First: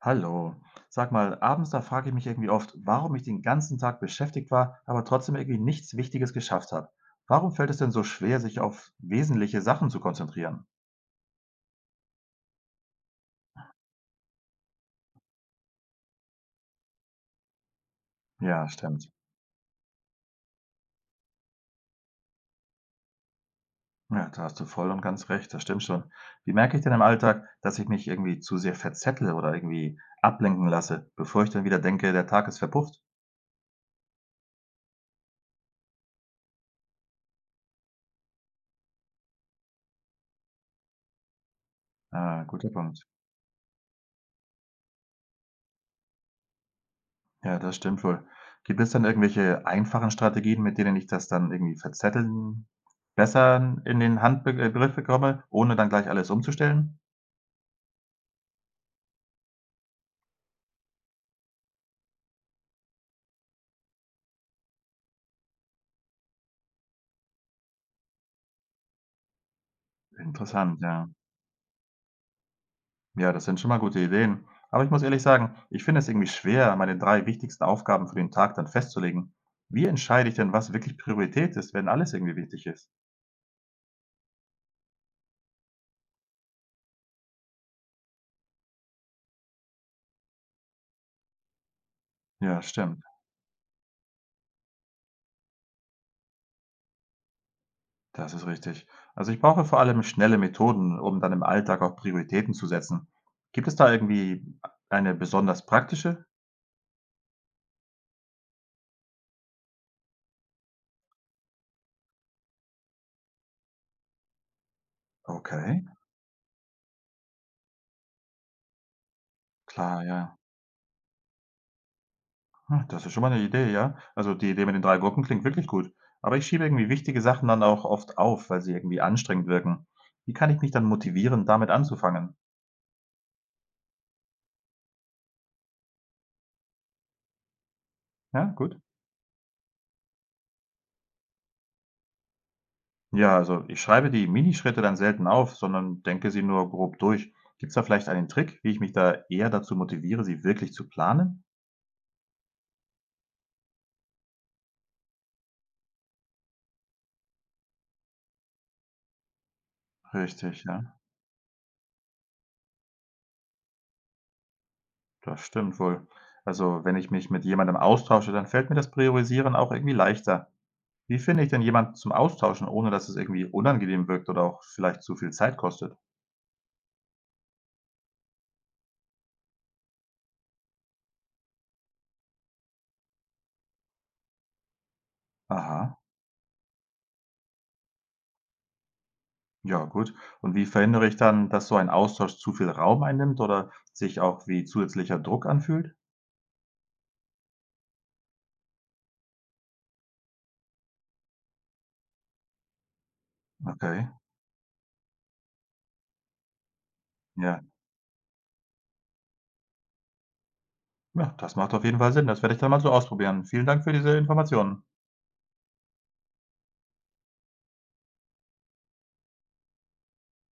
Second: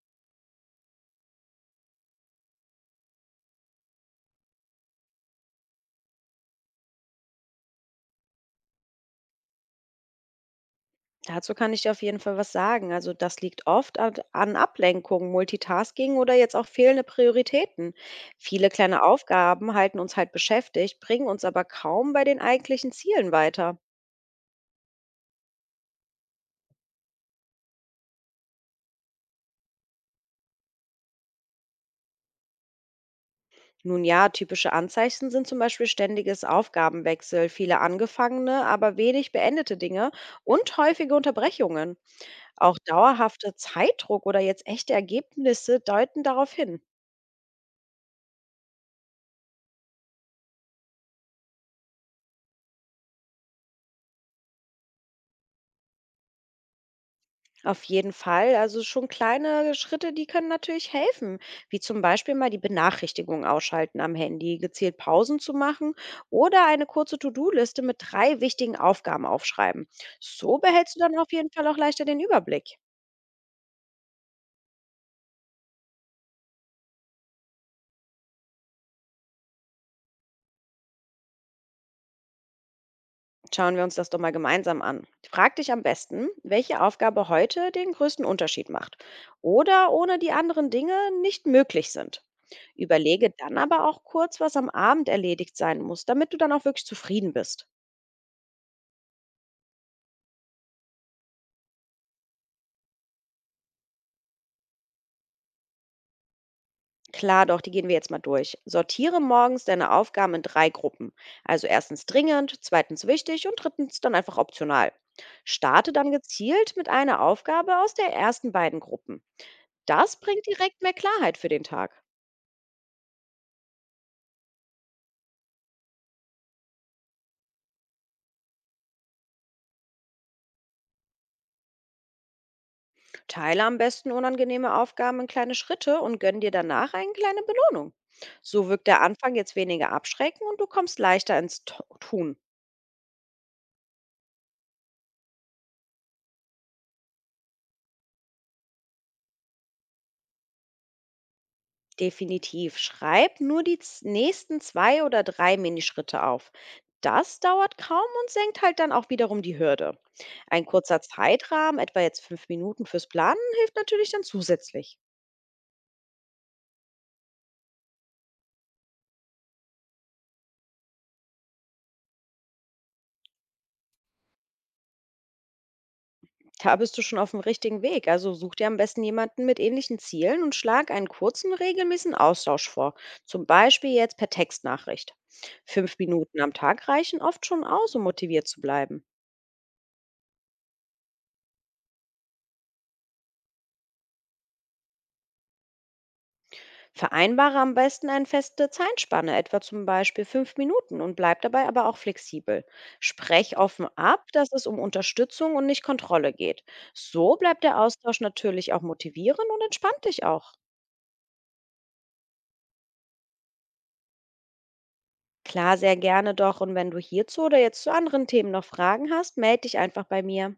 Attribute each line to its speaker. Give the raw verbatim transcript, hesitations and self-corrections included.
Speaker 1: Hallo. Sag mal, abends, da frage ich mich irgendwie oft, warum ich den ganzen Tag beschäftigt war, aber trotzdem irgendwie nichts Wichtiges geschafft habe. Warum fällt es denn so schwer, sich auf wesentliche Sachen zu konzentrieren?
Speaker 2: Dazu kann ich dir auf jeden Fall was sagen. Also das liegt oft an an Ablenkung, Multitasking oder jetzt auch fehlende Prioritäten.
Speaker 1: Ja,
Speaker 2: Viele kleine
Speaker 1: stimmt.
Speaker 2: Aufgaben halten uns halt beschäftigt, bringen uns aber kaum bei den eigentlichen Zielen weiter.
Speaker 1: Ja, da hast du voll und ganz recht, das stimmt schon. Wie merke ich denn im Alltag, dass ich mich irgendwie zu sehr verzettle oder irgendwie ablenken lasse, bevor ich dann wieder denke, der Tag ist verpufft?
Speaker 2: Nun ja, typische Anzeichen sind zum Beispiel ständiges Aufgabenwechsel, viele angefangene, aber wenig beendete Dinge und häufige Unterbrechungen.
Speaker 1: Ah, guter
Speaker 2: Auch
Speaker 1: Punkt.
Speaker 2: dauerhafter Zeitdruck oder jetzt echte Ergebnisse deuten darauf hin.
Speaker 1: Ja, das stimmt wohl. Gibt es dann irgendwelche einfachen Strategien, mit denen ich das dann irgendwie verzetteln besser in den Handbe äh, bekomme, ohne dann gleich alles umzustellen?
Speaker 2: Auf jeden Fall. Also schon kleine Schritte, die können natürlich helfen, wie zum Beispiel mal die Benachrichtigung ausschalten am Handy, gezielt Pausen zu machen oder eine kurze To-Do-Liste mit drei wichtigen Aufgaben aufschreiben. So
Speaker 1: Interessant,
Speaker 2: behältst du
Speaker 1: ja.
Speaker 2: dann auf jeden Fall auch leichter den Überblick.
Speaker 1: Ja, das sind schon mal gute Ideen. Aber ich muss ehrlich sagen, ich finde es irgendwie schwer, meine drei wichtigsten Aufgaben für den Tag dann festzulegen. Wie entscheide ich denn, was wirklich Priorität ist, wenn alles irgendwie wichtig ist?
Speaker 2: Schauen wir uns das doch mal gemeinsam an. Frag dich am besten, welche Aufgabe heute den größten Unterschied macht oder ohne die anderen Dinge nicht möglich sind.
Speaker 1: Ja, stimmt.
Speaker 2: Überlege dann aber auch kurz, was am Abend erledigt sein muss, damit du dann auch wirklich zufrieden bist.
Speaker 1: Das ist richtig. Also ich brauche vor allem schnelle Methoden, um dann im Alltag auch Prioritäten zu setzen. Gibt es da irgendwie eine besonders praktische?
Speaker 2: Klar doch, die gehen wir jetzt mal durch. Sortiere morgens deine Aufgaben in drei Gruppen. Also erstens dringend, zweitens wichtig und drittens dann einfach optional.
Speaker 1: Okay,
Speaker 2: Starte dann gezielt mit einer Aufgabe aus der ersten beiden Gruppen.
Speaker 1: klar,
Speaker 2: Das
Speaker 1: ja.
Speaker 2: bringt direkt mehr Klarheit für den Tag.
Speaker 1: Ah, das ist schon mal eine Idee, ja. Also, die Idee mit den drei Gruppen klingt wirklich gut. Aber ich schiebe irgendwie wichtige Sachen dann auch oft auf, weil sie irgendwie anstrengend wirken. Wie kann ich mich dann motivieren, damit anzufangen?
Speaker 2: Teile am besten unangenehme Aufgaben in kleine Schritte und gönn dir danach eine kleine Belohnung.
Speaker 1: Ja,
Speaker 2: So
Speaker 1: gut.
Speaker 2: wirkt der Anfang jetzt weniger abschreckend und du kommst leichter ins Tu- Tun.
Speaker 1: Ja, also ich schreibe die Minischritte dann selten auf, sondern denke sie nur grob durch. Gibt es da vielleicht einen Trick, wie ich mich da eher dazu motiviere, sie wirklich zu planen?
Speaker 2: Definitiv. Schreib nur die z- nächsten zwei oder drei Minischritte auf. Das dauert kaum und senkt halt dann auch wiederum die Hürde. Ein
Speaker 1: Richtig, ja.
Speaker 2: kurzer Zeitrahmen, etwa jetzt fünf Minuten fürs Planen, hilft natürlich dann zusätzlich.
Speaker 1: Das stimmt wohl. Also, wenn ich mich mit jemandem austausche, dann fällt mir das Priorisieren auch irgendwie leichter. Wie finde ich denn jemanden zum Austauschen, ohne dass es irgendwie unangenehm wirkt oder auch vielleicht zu viel Zeit kostet?
Speaker 2: Da bist du schon auf dem richtigen Weg. Also such dir am besten jemanden mit ähnlichen Zielen und schlag einen kurzen, regelmäßigen Austausch vor. Zum Beispiel jetzt per Textnachricht.
Speaker 1: Aha,
Speaker 2: Fünf Minuten am Tag reichen oft schon aus, um motiviert zu bleiben.
Speaker 1: ja gut. Und wie verhindere ich dann, dass so ein Austausch zu viel Raum einnimmt oder sich auch wie zusätzlicher Druck anfühlt?
Speaker 2: Vereinbare am besten eine feste Zeitspanne, etwa zum Beispiel fünf Minuten und bleib dabei aber auch flexibel. Sprech offen
Speaker 1: Okay,
Speaker 2: ab, dass es um Unterstützung und nicht Kontrolle geht. So bleibt
Speaker 1: ja.
Speaker 2: der Austausch natürlich auch motivierend und entspannt dich auch.
Speaker 1: Ja, das macht auf jeden Fall Sinn. Das werde ich dann mal so ausprobieren. Vielen Dank für diese Informationen.
Speaker 2: Klar, sehr gerne doch. Und wenn du hierzu oder jetzt zu anderen Themen noch Fragen hast, melde dich einfach bei mir.